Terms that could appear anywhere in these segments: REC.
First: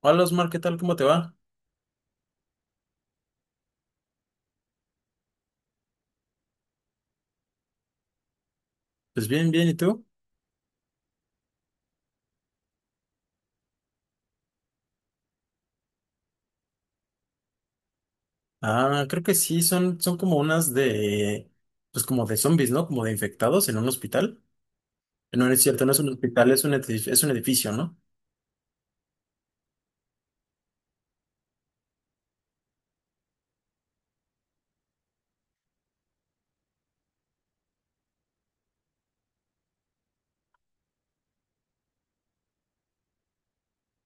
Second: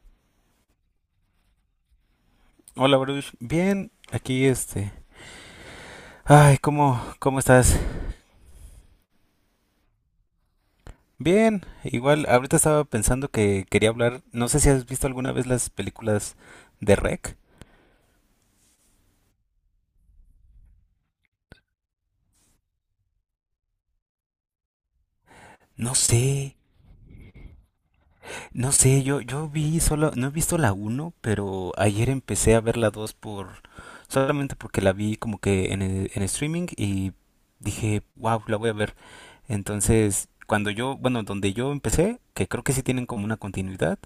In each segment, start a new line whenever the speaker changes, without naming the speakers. Hola Osmar, ¿qué tal? ¿Cómo te va?
Hola, Bruce. Bien, aquí este. Ay, ¿cómo estás?
Pues bien, bien, ¿y tú?
Bien, igual ahorita estaba pensando que quería hablar. No sé si has visto alguna vez las películas de REC.
Ah, creo que sí, son como unas de, pues como de zombies, ¿no? Como de infectados en un hospital. No, no es cierto, no
No
es un
sé,
hospital, es un edificio, ¿no?
no sé, yo vi solo, no he visto la uno, pero ayer empecé a ver la 2 por, solamente porque la vi como que en, en streaming y dije, wow, la voy a ver. Entonces, cuando yo, bueno, donde yo empecé, que creo que sí tienen como una continuidad,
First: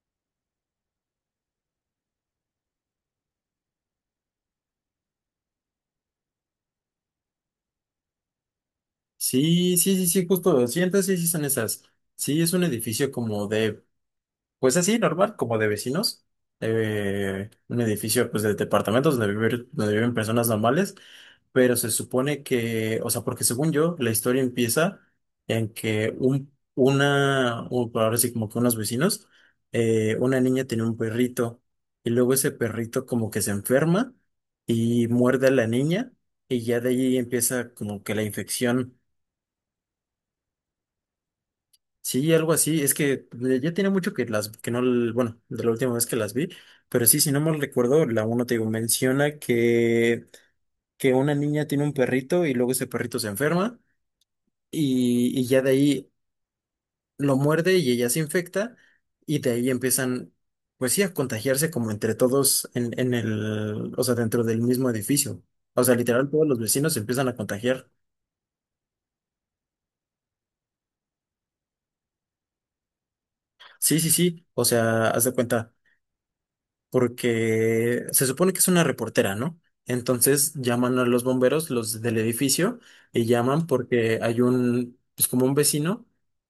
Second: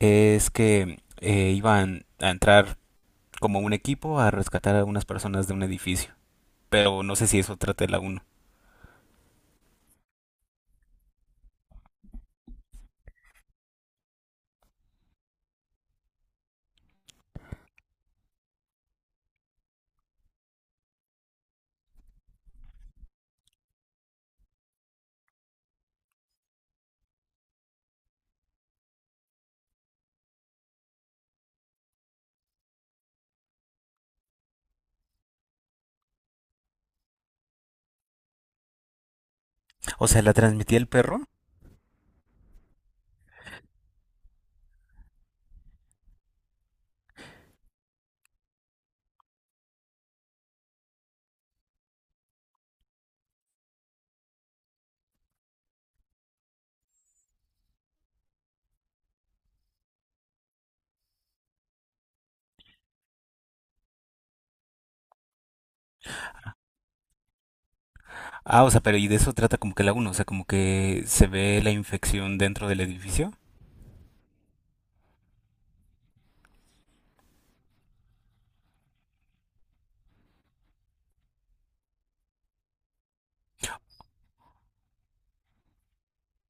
es que iban a entrar como un equipo a rescatar a unas personas de un edificio. Pero no sé si eso trata la uno.
Sí, sí, sí, sí, justo, sí, entonces sí, sí son esas. Sí, es un edificio como de, pues así, normal, como de vecinos. Un edificio, pues, de departamentos donde viven personas normales. Pero se supone que, o sea, porque según yo, la historia empieza en que una, o por ahora sí como que unos vecinos, una niña tenía un perrito y luego ese perrito como que se enferma y muerde a la niña y ya de ahí empieza como que la infección.
O sea, la transmitía el perro.
Sí, algo así. Es que ya tiene mucho que las, que no, l- bueno, de la última vez que las vi, pero sí, si no mal recuerdo, la uno te digo, menciona que una niña tiene un perrito y luego ese perrito se enferma. Y ya de ahí lo muerde y ella se infecta y de ahí empiezan, pues sí, a contagiarse como entre todos o sea, dentro del mismo edificio. O sea, literal, todos los vecinos se empiezan a contagiar.
Ah, o sea, pero y de eso trata como que la uno, o sea, como que se ve la infección dentro del edificio.
Sí, sí, sí, o sea, haz de cuenta, porque se supone que es una reportera, ¿no? Entonces llaman a los bomberos, los del edificio, y llaman porque hay pues como un vecino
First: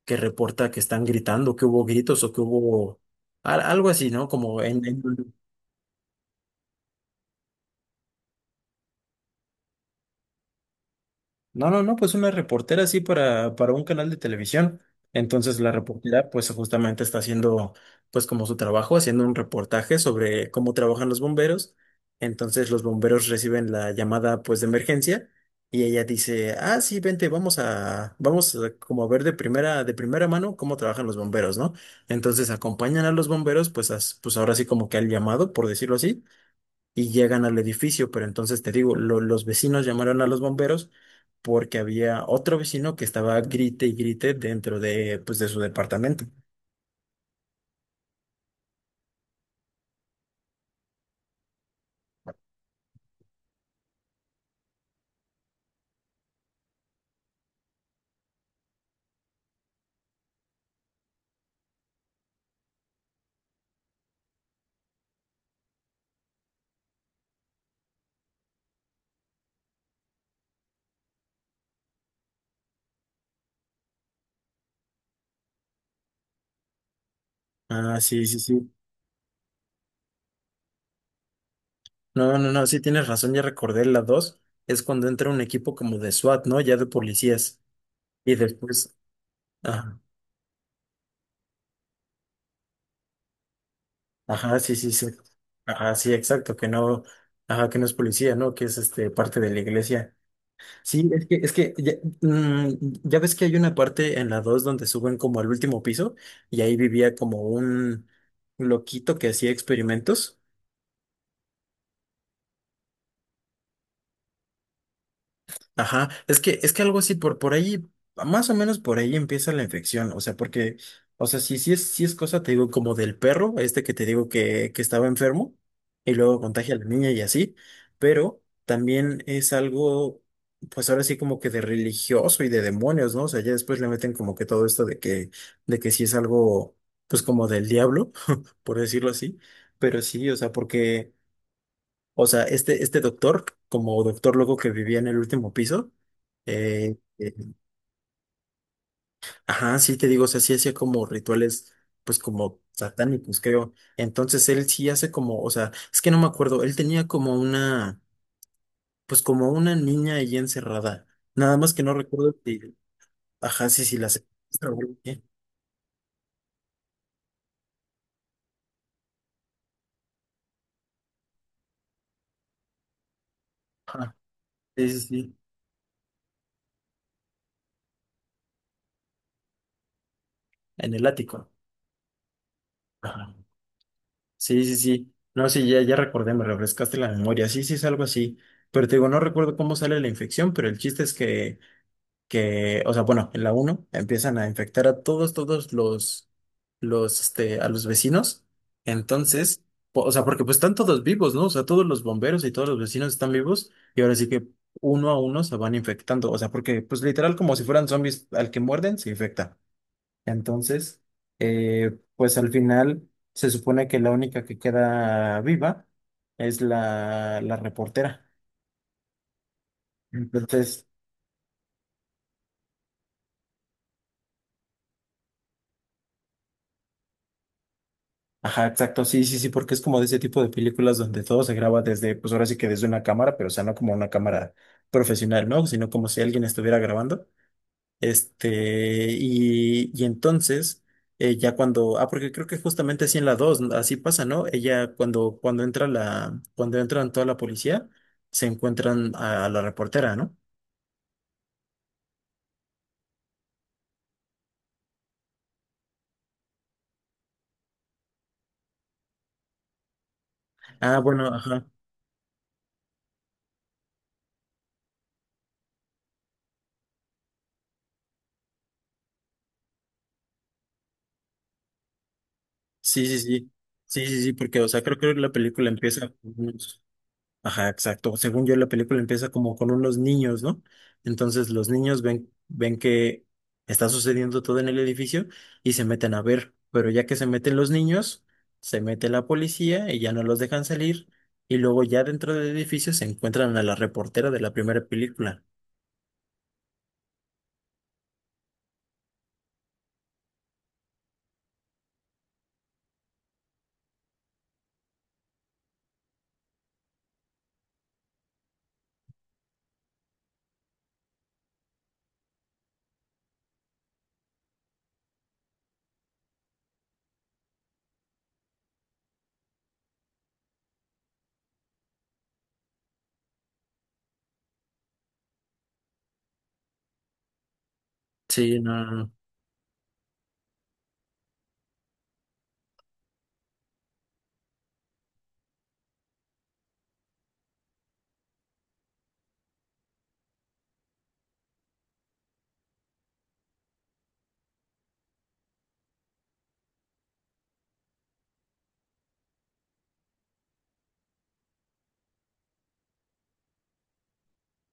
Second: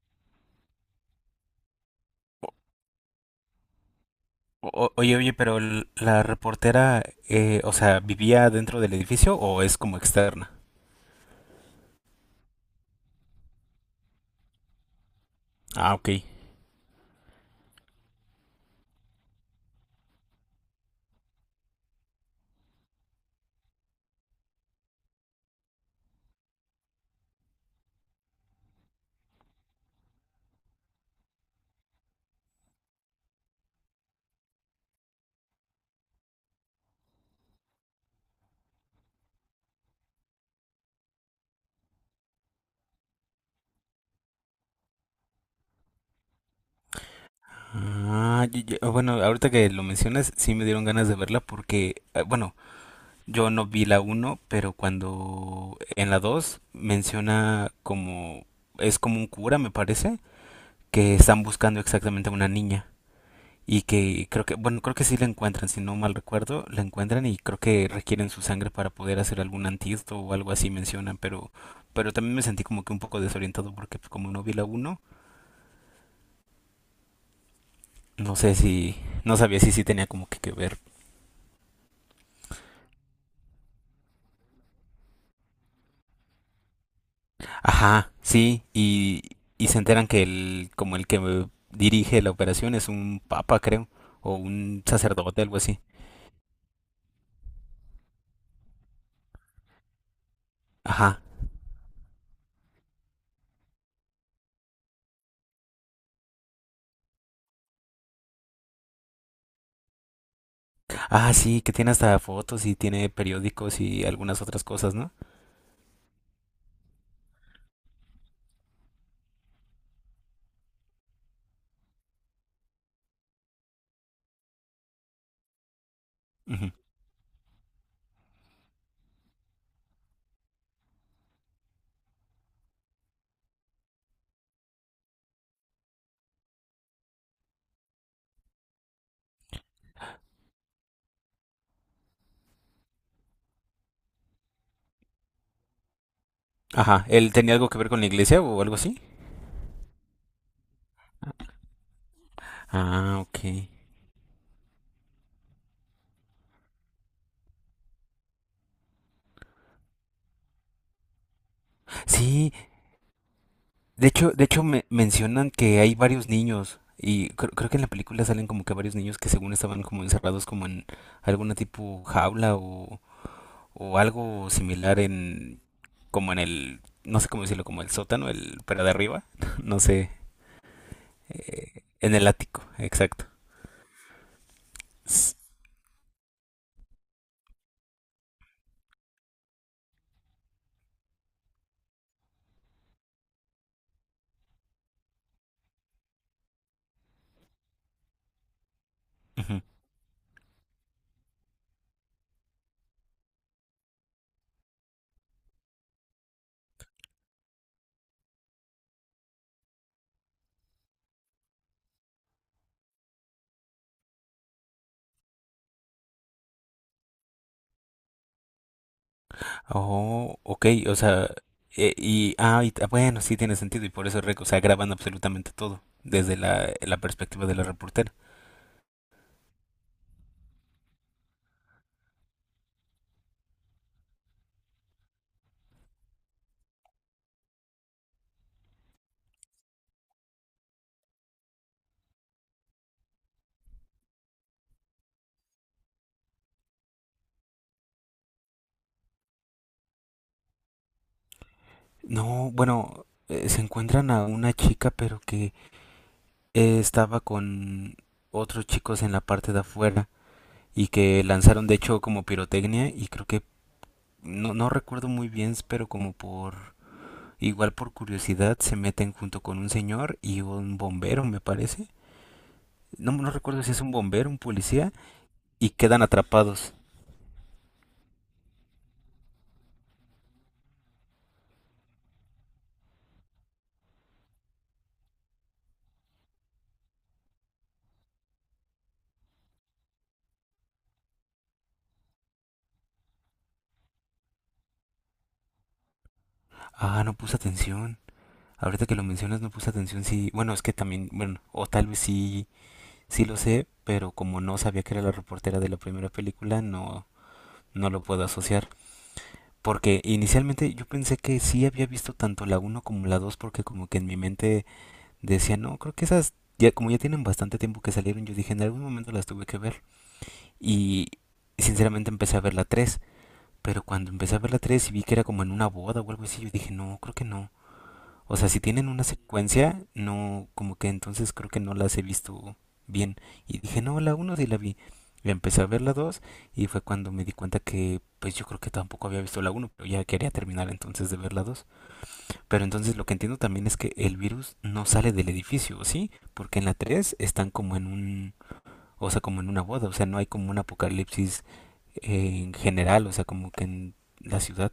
que reporta que están gritando, que hubo gritos o que
O-
hubo algo así, ¿no? Como en,
oye, pero la reportera, o sea, ¿vivía dentro del edificio o es como externa?
No, no, no, pues una reportera así para, un canal de televisión. Entonces la
Ah, ok.
reportera pues justamente está haciendo pues como su trabajo, haciendo un reportaje sobre cómo trabajan los bomberos. Entonces los bomberos reciben la llamada pues de emergencia y ella dice, ah, sí, vente, vamos a como a ver de primera mano cómo trabajan los bomberos, ¿no? Entonces acompañan a los bomberos pues, pues ahora sí como que al llamado, por decirlo así, y llegan al edificio, pero entonces te digo, los vecinos llamaron a los bomberos porque había otro vecino que estaba grite y grite dentro de, pues, de su departamento.
Ah, ya, bueno, ahorita que lo mencionas, sí me dieron ganas de verla porque, bueno, yo no vi la uno pero cuando en la 2 menciona como, es como un cura, me parece, que están buscando exactamente a una niña y que creo que, bueno, creo que sí la encuentran, si no mal recuerdo, la encuentran y creo que requieren su sangre para poder hacer algún antídoto o algo así mencionan, pero también me sentí como que un poco desorientado porque pues, como no vi la uno,
Ah, sí,
no
sí,
sé
sí.
si, no sabía si sí tenía como que ver.
No, no, no, sí tienes razón, ya recordé la dos, es cuando entra un equipo como de SWAT, ¿no? Ya de policías.
Ajá,
Y
sí,
después,
y se
ajá,
enteran que el, como el que dirige la operación es un papa, creo, o
ajá, sí,
un
sí, sí.
sacerdote, algo así.
Ajá, sí, exacto, que no, ajá, que no es policía, ¿no? Que es parte de la iglesia. Sí,
Ajá.
es que, ya, mm, ya ves que hay una parte en la 2 donde suben como al último piso y ahí vivía como un loquito que hacía experimentos.
Ah, sí, que tiene hasta fotos y tiene periódicos y algunas otras cosas, ¿no?
Ajá, es que algo así, por ahí, más o menos por ahí empieza la infección, o sea, porque, o sea, si, si es cosa, te digo, como del perro, este que te digo que estaba enfermo, y luego
Ujú.
contagia a la niña y así, pero también es algo, pues ahora sí como que de religioso y de demonios, ¿no? O sea, ya después le meten como que todo esto de que, sí es algo, pues como del diablo, por decirlo así, pero sí, o sea, porque... O sea, este doctor, como doctor loco que vivía en el último piso, eh,
Ajá,
eh,
¿él tenía algo que ver con la iglesia o algo así?
ajá, sí te digo, o sea, sí hacía como rituales, pues como
Ah, ok.
satánicos, creo. Entonces él sí hace como, o sea, es que no me acuerdo, él tenía como una niña ahí encerrada. Nada más que no recuerdo
Sí,
si, ajá, sí, sí, la
de hecho
secuestra o
me
algo así.
mencionan que hay varios niños y creo, creo que en la película salen como que varios niños que según estaban como encerrados como en alguna tipo jaula o
Ajá,
algo
sí,
similar
sí, sí,
en, como en el, no sé cómo decirlo, como el sótano, el, pero de arriba, no sé,
en el ático.
en el ático, exacto.
Ajá. Sí, sí, sí.
S-
No, sí, ya recordé, me refrescaste la memoria. Sí, sí, es algo así. Pero te digo, no recuerdo cómo sale la infección, pero el chiste es que, o sea, bueno, en la uno empiezan a infectar a todos, todos a los vecinos.
ujú.
Entonces, o sea, porque pues están todos vivos, ¿no? O sea, todos los bomberos y todos los vecinos están vivos y ahora sí que uno a uno se van infectando. O sea, porque pues literal como si fueran zombies, al que muerden se infecta. Entonces, pues al final se supone que la única que queda viva es la reportera.
Oh, ok,
Entonces,
o sea, y, ah, ah, bueno, sí tiene sentido, y por eso, o sea, graban absolutamente todo, desde la, la perspectiva de la reportera.
ajá, exacto, sí, sí, sí, porque es como de ese tipo de películas donde todo se graba desde, pues ahora sí que desde una cámara, pero o sea, no como una cámara profesional, ¿no? Sino como si alguien estuviera grabando. Y entonces, porque creo que justamente así en la 2 así pasa, ¿no? Ella cuando, cuando entran toda la policía, se encuentran a la reportera, ¿no?
No, bueno, se encuentran a una chica, pero que estaba con otros chicos en la parte de afuera, y
Ah,
que
bueno, ajá.
lanzaron, de hecho, como pirotecnia, y creo que, no, no recuerdo muy bien, pero como por... Igual por curiosidad se meten junto con un señor y un bombero, me parece.
Sí,
No,
sí,
no
sí.
recuerdo si es un
Sí, sí,
bombero,
sí,
un
porque, o sea,
policía,
creo que la película
y quedan
empieza.
atrapados.
Ajá, exacto. Según yo, la película empieza como con unos niños, ¿no? Entonces los niños ven que está sucediendo todo en el edificio y se meten a ver. Pero ya que se meten los niños, se mete la policía y ya no los dejan salir. Y luego ya dentro del edificio se encuentran a la reportera de la primera película.
Ah, no puse atención. Ahorita que lo mencionas, no puse atención. Sí, bueno, es que también, bueno, o tal vez sí, sí lo sé, pero como no sabía que era la reportera de la primera película, no, no lo puedo asociar. Porque inicialmente yo pensé que sí había visto tanto la uno como la 2 porque como que en mi mente decía, no, creo que esas, ya, como ya tienen bastante tiempo que salieron, yo dije, en algún momento las tuve que ver. Y sinceramente empecé a ver la tres, pero cuando empecé a ver la 3 y vi que era como en una boda o algo así, yo dije, no, creo que no. O sea,
Sí,
si
no,
tienen
no,
una
no.
secuencia, no, como que entonces creo que no las he visto bien. Y dije, no, la uno sí la vi. Y empecé a ver la 2 y fue cuando me di cuenta que pues yo creo que tampoco había visto la uno pero ya quería terminar entonces de ver la dos. Pero entonces lo que entiendo también es que el virus no sale del edificio, ¿sí? Porque en la 3 están como en un, o sea, como en una boda, o sea, no hay como un apocalipsis en general, o sea, como que en la ciudad.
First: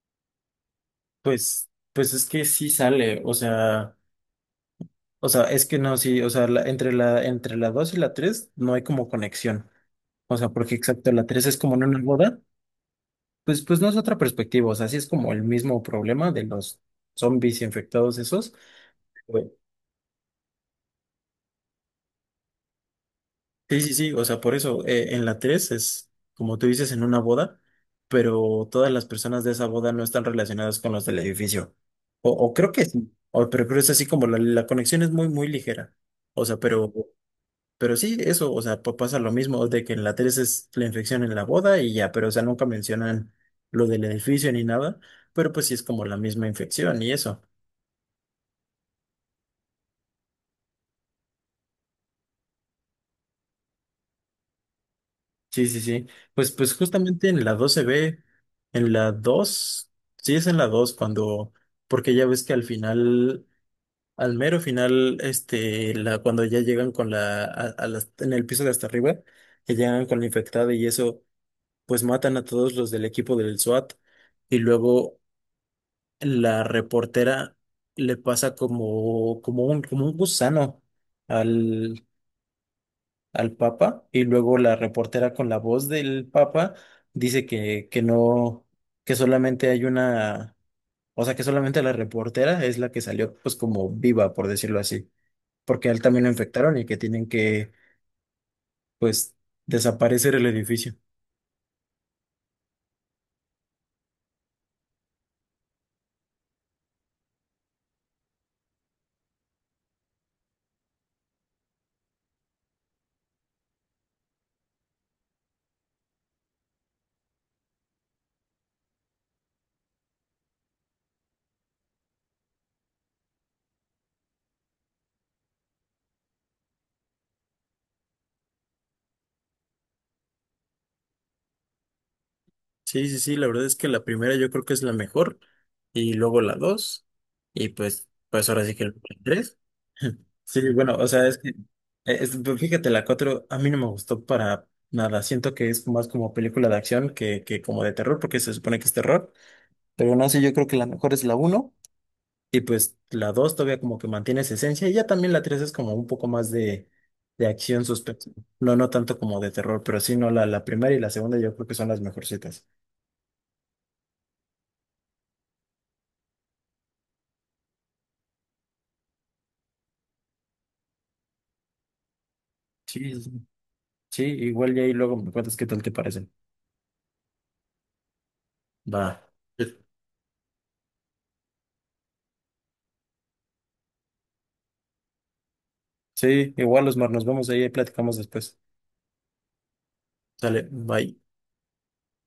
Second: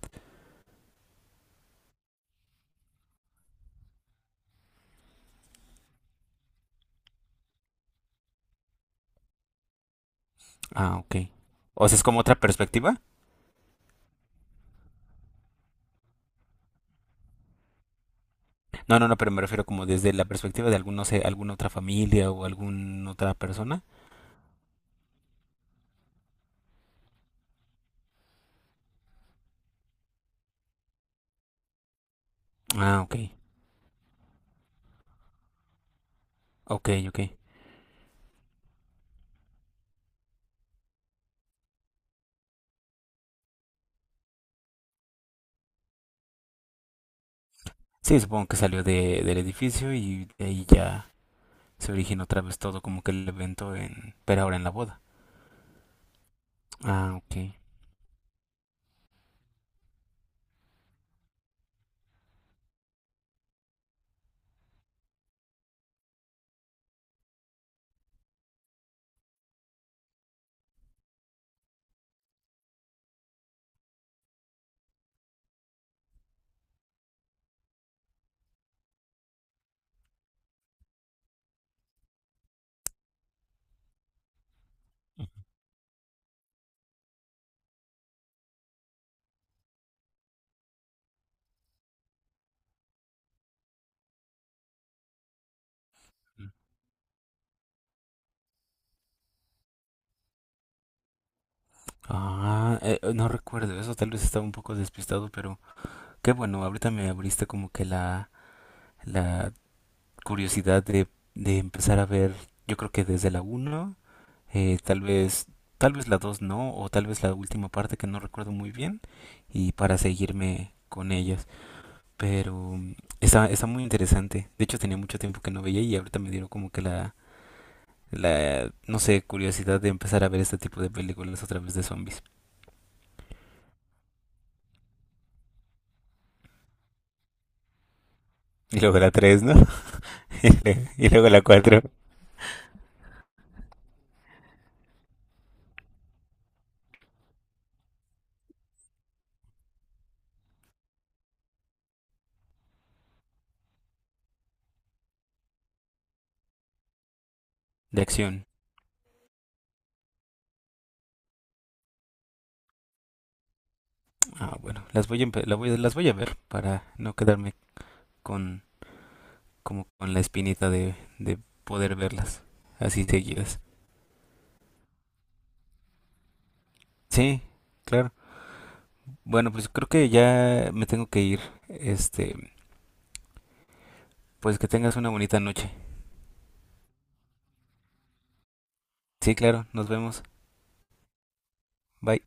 Pues es que sí sale, o sea, es que no, sí, o sea, entre la 2 y la 3 no hay como conexión. O sea, porque
Ah,
exacto, la
ok.
3 es como en
O sea,
una
es como otra
boda.
perspectiva.
Pues no es otra perspectiva, o sea, sí es como el mismo problema de los zombies infectados esos.
No, no, no, pero me
Güey.
refiero como desde la perspectiva de algún, no sé, alguna otra familia o alguna otra
Sí,
persona.
sí, sí, o sea, por eso, en la 3 es, como tú dices, en una boda, pero todas las personas de esa boda no están relacionadas con los del edificio. O, creo que
Ah,
sí,
ok,
pero creo que es así como la conexión es muy, muy ligera. O sea,
ok,
pero,
ok.
pero sí, eso, o sea, pasa lo mismo de que en la 3 es la infección en la boda y ya, pero o sea, nunca mencionan lo del edificio ni nada, pero pues sí es como la misma infección y eso.
Sí, supongo que salió de, del edificio y de ahí ya se originó otra vez todo como que el evento en, pero ahora en la boda.
Sí, sí, sí. Pues
Ah,
justamente
ok.
en la 2 se ve, en la 2, sí es en la 2 cuando, porque ya ves que al final, al mero final, cuando ya llegan con la, a las- en el piso de hasta arriba, que llegan con la infectada y eso, pues matan a todos los del equipo del SWAT y luego la reportera le pasa como un gusano al Papa y luego la reportera con la voz del Papa dice que, no, que solamente hay una, o sea, que solamente la reportera es la que salió pues como viva, por decirlo así, porque a él también lo
Ujú.
infectaron y que tienen que pues desaparecer el edificio.
Ah, no recuerdo eso, tal vez estaba un poco despistado, pero... Qué bueno, ahorita me abriste como que la curiosidad de empezar a ver, yo creo que desde la uno, eh, tal vez, tal vez la 2 no, o tal vez la última parte que no recuerdo muy bien, y para seguirme con ellas. Pero mm, está, está muy interesante. De hecho, tenía mucho tiempo que no veía y ahorita me dieron como que la, no sé, curiosidad de empezar a ver este tipo de películas otra vez de zombies.
Sí, sí, sí, la verdad es que la primera yo creo que es la mejor y luego la dos y pues ahora sí
Y
que el
luego la tres, ¿no?
tres. Sí, bueno, o
Y,
sea,
luego
es
la
que,
cuatro.
pero fíjate, la 4 a mí no me gustó para nada. Siento que es más como película de acción que como de terror, porque se supone que es terror. Pero no sé, yo creo que la mejor es la uno. Y pues la 2 todavía como que mantiene esa esencia. Y ya también la 3 es como un poco más de, acción
De
suspenso.
acción.
No, no tanto como de terror, pero sí, no, la primera y la segunda yo creo que son las mejorcitas.
Ah, bueno, las voy a, las voy a ver para no quedarme con, como con la espinita de poder verlas así
Sí, sí,
seguidas.
sí, igual y ahí luego me cuentas qué tal te parecen.
Sí, claro.
Va.
Bueno, pues creo que ya me tengo que ir. Este, pues que tengas una bonita noche.
Sí, igual, Osmar, nos vemos ahí y platicamos después.
Sí, claro, nos vemos.
Dale, bye.
Bye.